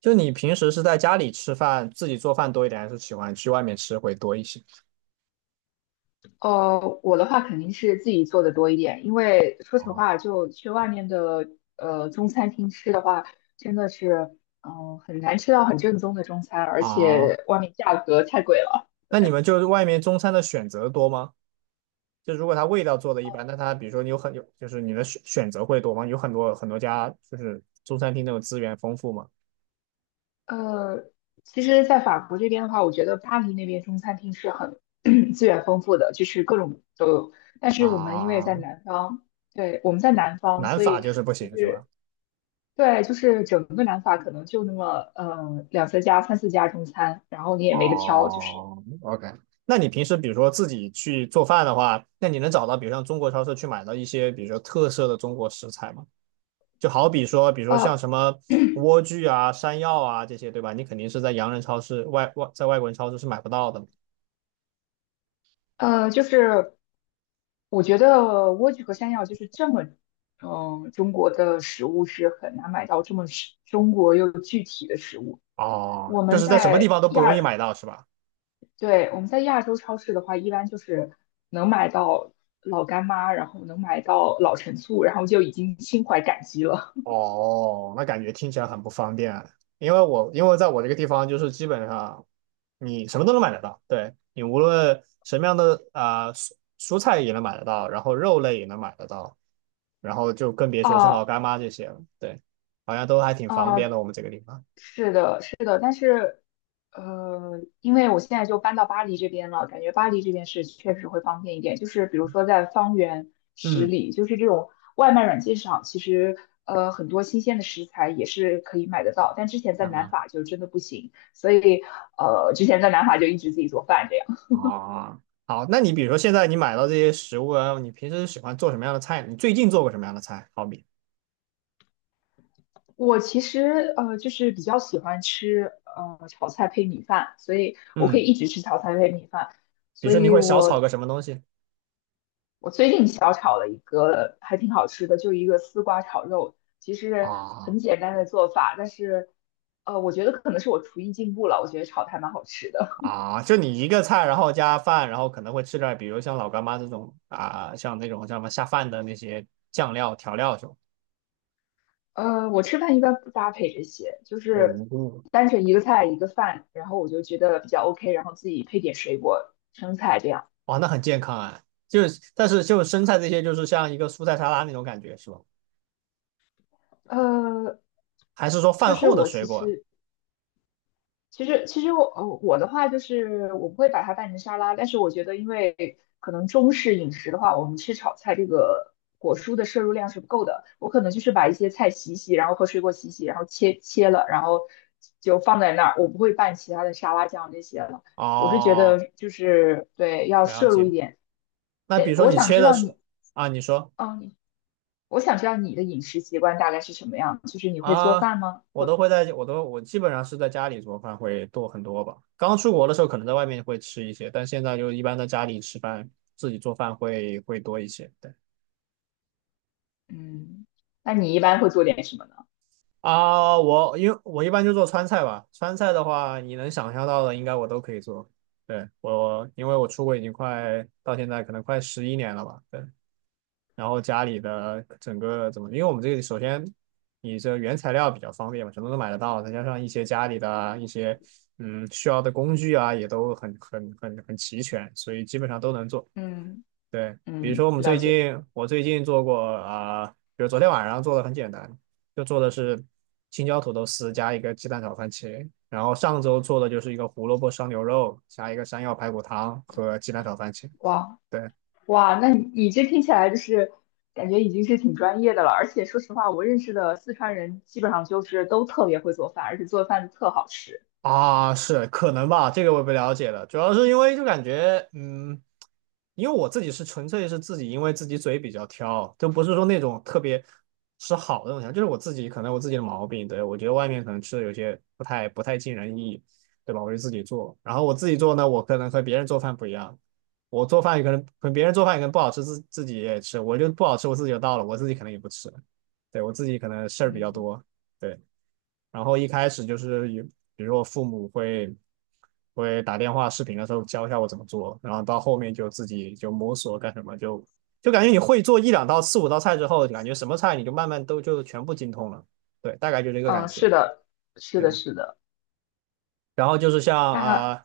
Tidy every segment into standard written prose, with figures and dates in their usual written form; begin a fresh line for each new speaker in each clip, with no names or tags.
就你平时是在家里吃饭，自己做饭多一点，还是喜欢去外面吃会多一些？
我的话肯定是自己做的多一点，因为说实
哦。
话，就去外面的中餐厅吃的话，真的是很难吃到很正宗的中餐，而
啊。
且外面价格太贵了。
那你们就是外面中餐的选择多吗？就如果它味道做的一般，那它比如说你有很有，就是你的选择会多吗？有很多很多家就是中餐厅那种资源丰富吗？
呃，其实，在法国这边的话，我觉得巴黎那边中餐厅是很 资源丰富的，就是各种都有。但是我们因为在
啊。
南方，对，我们在南方，
南
所
法
以
就是不行是吧？
对，就是整个南法可能就那么两三家、三四家中餐，然后你也没得挑，就是。
哦，OK。那你平时比如说自己去做饭的话，那你能找到比如像中国超市去买到一些比如说特色的中国食材吗？就好比说，比如说像
呃
什么莴苣啊、山药啊这些，对吧？你肯定是在洋人超市、外在外国人超市是买不到的。
就是我觉得莴苣和山药就是这么，嗯，中国的食物是很难买到这么是中国又具体的食物。
哦，
我
就
们
是在什么地
在
方都不
亚，
容易买到，是吧？
对，我们在亚洲超市的话，一般就是能买到老干妈，然后能买到老陈醋，然后就已经心怀感激了。
哦，那感觉听起来很不方便，因为因为在我这个地方，就是基本上你什么都能买得到，对你无论什么样的蔬菜也能买得到，然后肉类也能买得到，然后就更别说是老
啊
干妈这些了，对，好像都还挺方
啊、
便的，我们这个地方。
是的，是的，但是，因为我现在就搬到巴黎这边了，感觉巴黎这边是确实会方便一点。就是比如说在方圆十
嗯。
里，就是这种外卖软件上，其实很多新鲜的食材也是可以买得到，但之前在南
啊。
法就真的不行，所以之前在南法就一直自己做饭这样。
啊，好，那你比如说现在你买到这些食物啊，你平时喜欢做什么样的菜？你最近做过什么样的菜？好比，
我其实就是比较喜欢吃炒菜配米饭，所以我可以
嗯，
一直吃炒菜配米饭。
比如
所
说你
以
会小
我
炒个什么东西？
我最近小炒了一个还挺好吃的，就是一个丝瓜炒肉，其实
啊
很简单的做法，但是我觉得可能是我厨艺进步了，我觉得炒的还蛮好吃的。
啊，就你一个菜，然后加饭，然后可能会吃点儿比如像老干妈这种啊，像那种叫什么下饭的那些酱料调料什么。
我吃饭一般不搭配这些，就是
哦。
单纯一个菜一个饭，然后我就觉得比较 OK，然后自己配点水果、生菜这样。
哇，那很健康啊。就是但是就生菜这些，就是像一个蔬菜沙拉那种感觉是吧？
呃，
还是说
就
饭
是
后的
我
水
其
果啊？
实其实我我的话就是我不会把它拌成沙拉，但是我觉得，因为可能中式饮食的话，我们吃炒菜这个果蔬的摄入量是不够的。我可能就是把一些菜洗洗，然后和水果洗洗，然后切切了，然后就放在那儿，我不会拌其他的沙拉酱这些了。我是觉得
哦，
就是对，要
了
摄入一
解。
点。
那比
对，
如说
我
你
想
切
知
的
道
是。
你，
啊，你说。
嗯，你我想知道你的饮食习惯大概是什么样，就是你会做
啊，
饭吗？
我
会，
都会在，我都我基本上是在家里做饭会多很多吧。刚出国的时候可能在外面会吃一些，但现在就一般在家里吃饭，自己做饭会多一些。对。
嗯，那你一般会做点什么呢？
啊，因为我一般就做川菜吧，川菜的话你能想象到的应该我都可以做。对，因为我出国已经快到现在可能快11年了吧，对，然后家里的整个怎么，因为我们这个首先你这原材料比较方便嘛，什么都买得到，再加上一些家里的一些需要的工具啊，也都很齐全，所以基本上都能做。
嗯。
对，比如
嗯，
说
了解。
我最近做过比如昨天晚上做的很简单，就做的是青椒土豆丝加一个鸡蛋炒番茄，然后上周做的就是一个胡萝卜烧牛肉加一个山药排骨汤和鸡蛋炒番茄。
哇
对。
哇，那你你这听起来就是感觉已经是挺专业的了。而且说实话，我认识的四川人基本上就是都特别会做饭，而且做饭特好吃。
啊，是可能吧，这个我也不了解了。主要是因为就感觉，因为我自己是纯粹是自己，因为自己嘴比较挑，就不是说那种特别吃好的东西啊就是我自己可能我自己的毛病。对，我觉得外面可能吃的有些不太尽人意，对吧？我就自己做，然后我自己做呢，我可能和别人做饭不一样，我做饭也可能和别人做饭也可能不好吃，自己也吃，我就不好吃我自己就倒了，我自己可能也不吃，对，我自己可能事儿比较
嗯
多。对。然后一开始就是有，比如我父母会打电话视频的时候教一下我怎么做，然后到后面就自己就摸索干什么，就感觉你会做一两道、四五道菜之后，感觉什么菜你就慢慢都就全部精通了，对，大概就这个感
嗯，是
觉，
的，是
对。
的，是的。
然后就是
那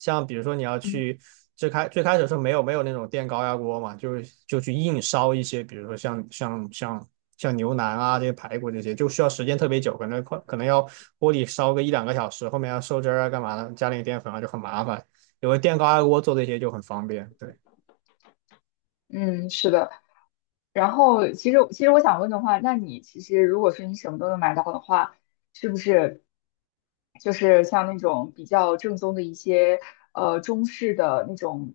像比如说你要
嗯
去最开始的时候没有那种电高压锅嘛，就是就去硬烧一些，比如说像牛腩啊这些排骨这些，就需要时间特别久，可能要锅里烧个一两个小时，后面要收汁儿啊干嘛的，加点淀粉啊就很麻烦。有个电高压锅做这些就很方便，对。
嗯，是的。然后，其实我想问的话，那你其实如果说你什么都能买到的话，是不是就是像那种比较正宗的一些中式的那种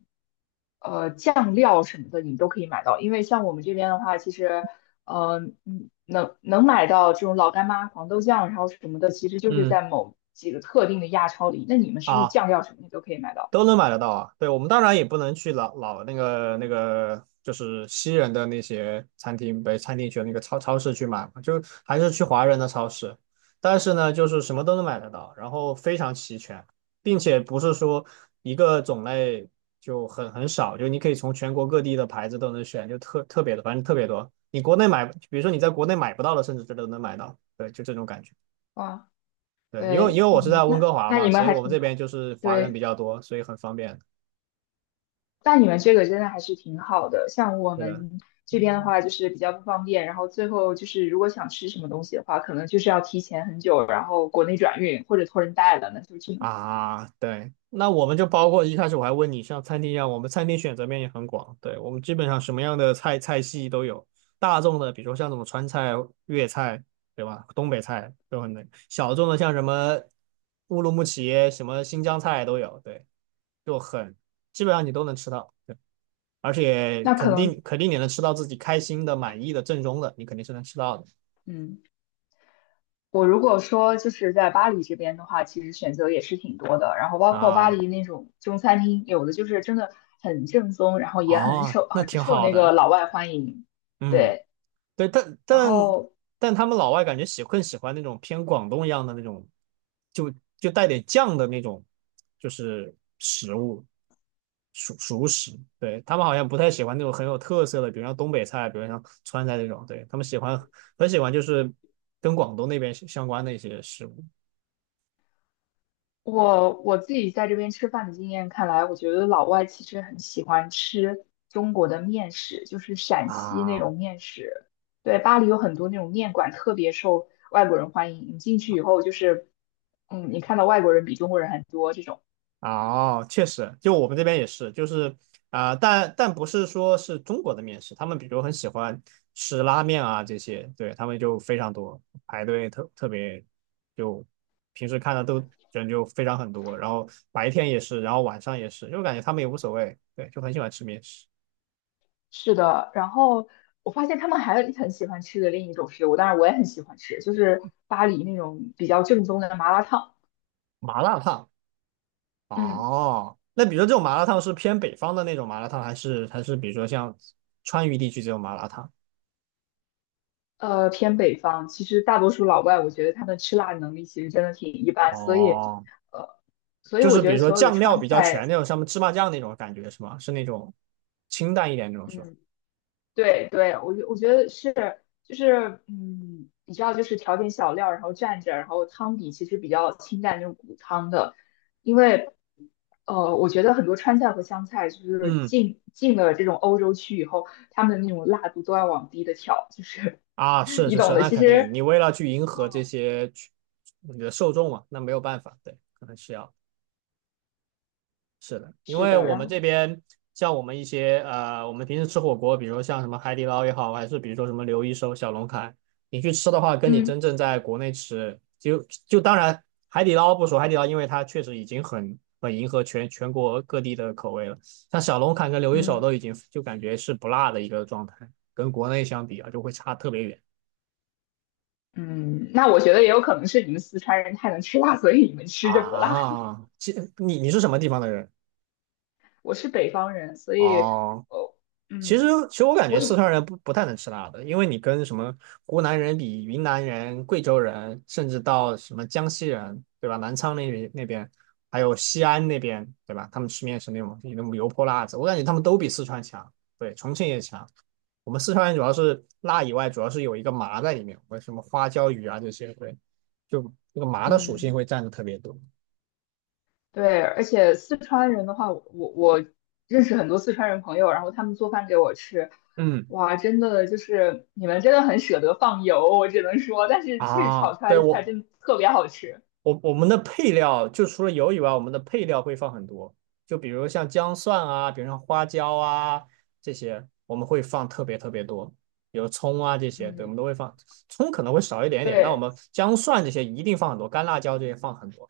酱料什么的，你都可以买到？因为像我们这边的话，其实呃能能买到这种老干妈、黄豆酱，然后什么的，其实就是
嗯。
在某几个特定的亚超里。那你们是不是
啊。
酱料什么的都可以买到？
都能买得到啊。对，我们当然也不能去那个，就是西人的那些餐厅，北餐厅去那个超市去买嘛，就还是去华人的超市。但是呢，就是什么都能买得到，然后非常齐全，并且不是说一个种类就很少，就你可以从全国各地的牌子都能选，就特别的，反正特别多。你国内买，比如说你在国内买不到的，甚至这都能买到。对，就这种感觉。
哇，
对，因为
对，
因为我是
嗯，
在温哥
那
华
那你
嘛，
们
所以
还
我们
挺
这
好，
边就是华人比
对。
较多，所以很方便。
那你们这个真的还是挺好的。像我
是的。
们这边的
嗯。
话，就是比较不方便，然后最后就是如果想吃什么东西的话，可能就是要提前很久，然后国内转运或者托人带了，那就只能
啊，对，那我们就包括一开始我还问你，像餐厅一样，我们餐厅选择面也很广，对，我们基本上什么样的菜系都有，大众的，比如说像什么川菜、粤菜，对吧？东北菜都很能，小众的像什么乌鲁木齐、什么新疆菜都有，对，就很基本上你都能吃到，对，而且
那可
肯
能
定肯定你能吃到自己开心的、满意的、正宗的，你肯定是能吃到的
嗯，我如果说就是在巴黎这边的话，其实选择也是挺多的，然后包括巴
啊。
黎那种中餐厅，有的就是真的很正宗，然后也很
哦，
受
那
很
挺
受
好
那个
的，
老外欢迎，
嗯。
对。
对，但
然
但
后
但他们老外感觉更喜欢那种偏广东一样的那种，就就带点酱的那种，就是食物熟食。对，他们好像不太喜欢那种很有特色的，比如像东北菜，比如像川菜这种。对，他们很喜欢就是跟广东那边相关的一些食物
我我自己在这边吃饭的经验看来，我觉得老外其实很喜欢吃中国的面食，就是陕西那
啊。
种面食。对，巴黎有很多那种面馆，特别受外国人欢迎。你进去以后，就是，嗯，你看到外国人比中国人很多这种。
哦，确实，就我们这边也是，就是但不是说是中国的面食，他们比如很喜欢吃拉面啊这些，对，他们就非常多，排队特别，就平时看的都人就非常很多，然后白天也是，然后晚上也是，就感觉他们也无所谓，对，就很喜欢吃面食，
是的，然后我发现他们还很喜欢吃的另一种食物，当然我也很喜欢吃，就是巴黎那种比较正宗的麻辣烫。
麻辣烫。
嗯。
哦，那比如说这种麻辣烫是偏北方的那种麻辣烫，还是比如说像川渝地区这种麻辣烫？
偏北方，其实大多数老外，我觉得他们吃辣能力其实真的挺一般，所以，
哦，
呃，所以
就
我
是
觉
比
得
如说
所有的
酱料
川
比较
菜，
全那种，像芝麻酱那种感觉是吗？是那种清淡一点那种是吧？
嗯，对对，我觉得是，就是，嗯，你知道，就是调点小料，然后蘸着，然后汤底其实比较清淡，就是骨汤的，因为，我觉得很多川菜和湘菜，就是
嗯，
进了这种欧洲区以后，他们的那种辣度都要往低的调，就是
啊，是
你
是
懂
是，
的，
那
其
肯定，
实
你为了去迎合这些你的受众嘛，那没有办法，对，可能是要。是的，因
是
为
的，
我
然
们这
后，
边像我们一些呃，我们平时吃火锅，比如像什么海底捞也好，还是比如说什么刘一手、小龙坎，你去吃的话，跟你
嗯
真正在国内吃，就当然海底捞不说，海底捞因为它确实已经很迎合全国各地的口味了，像小龙坎跟刘一手
嗯。
都已经就感觉是不辣的一个状态，跟国内相比啊，就会差特别远
嗯，那我觉得也有可能是你们四川人太能吃辣，所以你们吃着不辣。
啊。这你是什么地方的人？
我是北方人，所以，
哦，
哦，
其实，
嗯，
其实我感觉
我
四
以，
川人不太能吃辣的，因为你跟什么湖南人比、云南人、贵州人，甚至到什么江西人，对吧？南昌那边，还有西安那边，对吧？他们吃面是那种油泼辣子，我感觉他们都比四川强，对，重庆也强。我们四川人主要是辣以外，主要是有一个麻在里面，或者什么花椒鱼啊这些，对，就这个麻的属性
嗯，
会占的特别多。
对，而且四川人的话，我认识很多四川人朋友，然后他们做饭给我吃，
嗯。
哇，真的就是你们真的很舍得放油，我只能说，但是确实炒
啊，
出来
对
的菜
我。
真的特别好吃。
我们的配料就除了油以外，我们的配料会放很多，就比如像姜蒜啊，比如像花椒啊这些，我们会放特别特别多，比如葱啊这些，对，我们
嗯，
都会放。葱可能会少一点点，但我
对，
们姜蒜这些一定放很多，干辣椒这些放很多。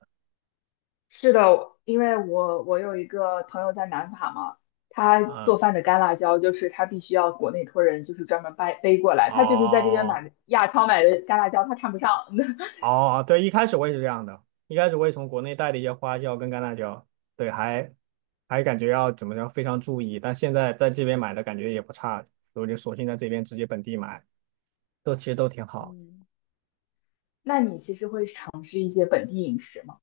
是的，因为我有一个朋友在南法嘛，他
嗯。
做饭的干辣椒就是他必须要国内托人就是专门掰背过来，他就是在这边买
哦
的亚超买的干辣椒，他看不上。
哦，对，一开始我也是这样的，一开始我也从国内带的一些花椒跟干辣椒，对，还感觉要怎么着非常注意，但现在在这边买的感觉也不差，我就索性在这边直接本地买。都其实都挺好。
嗯那你其实会尝试一些本地饮食吗？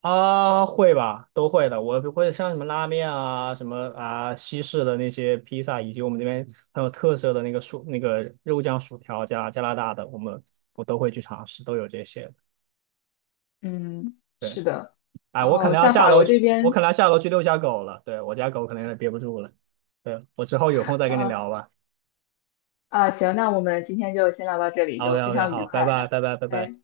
啊，会吧，都会的。我会像什么拉面啊，什么西式的那些披萨，以及我们这边很有特色的那个薯那个肉酱薯条加拿大的，我都会去尝试，都有这些。
嗯，
对，
是的。
哎，
然后像法国这
我
边，
可能要下楼去遛下狗了。对，我家狗可能有点憋不住了。对，我之后有空再跟你
啊
聊吧。
啊，行，那我们今天就先聊到这里，
OK
就非
OK,
常愉
好，拜
快
拜
的，
拜拜拜拜。
对。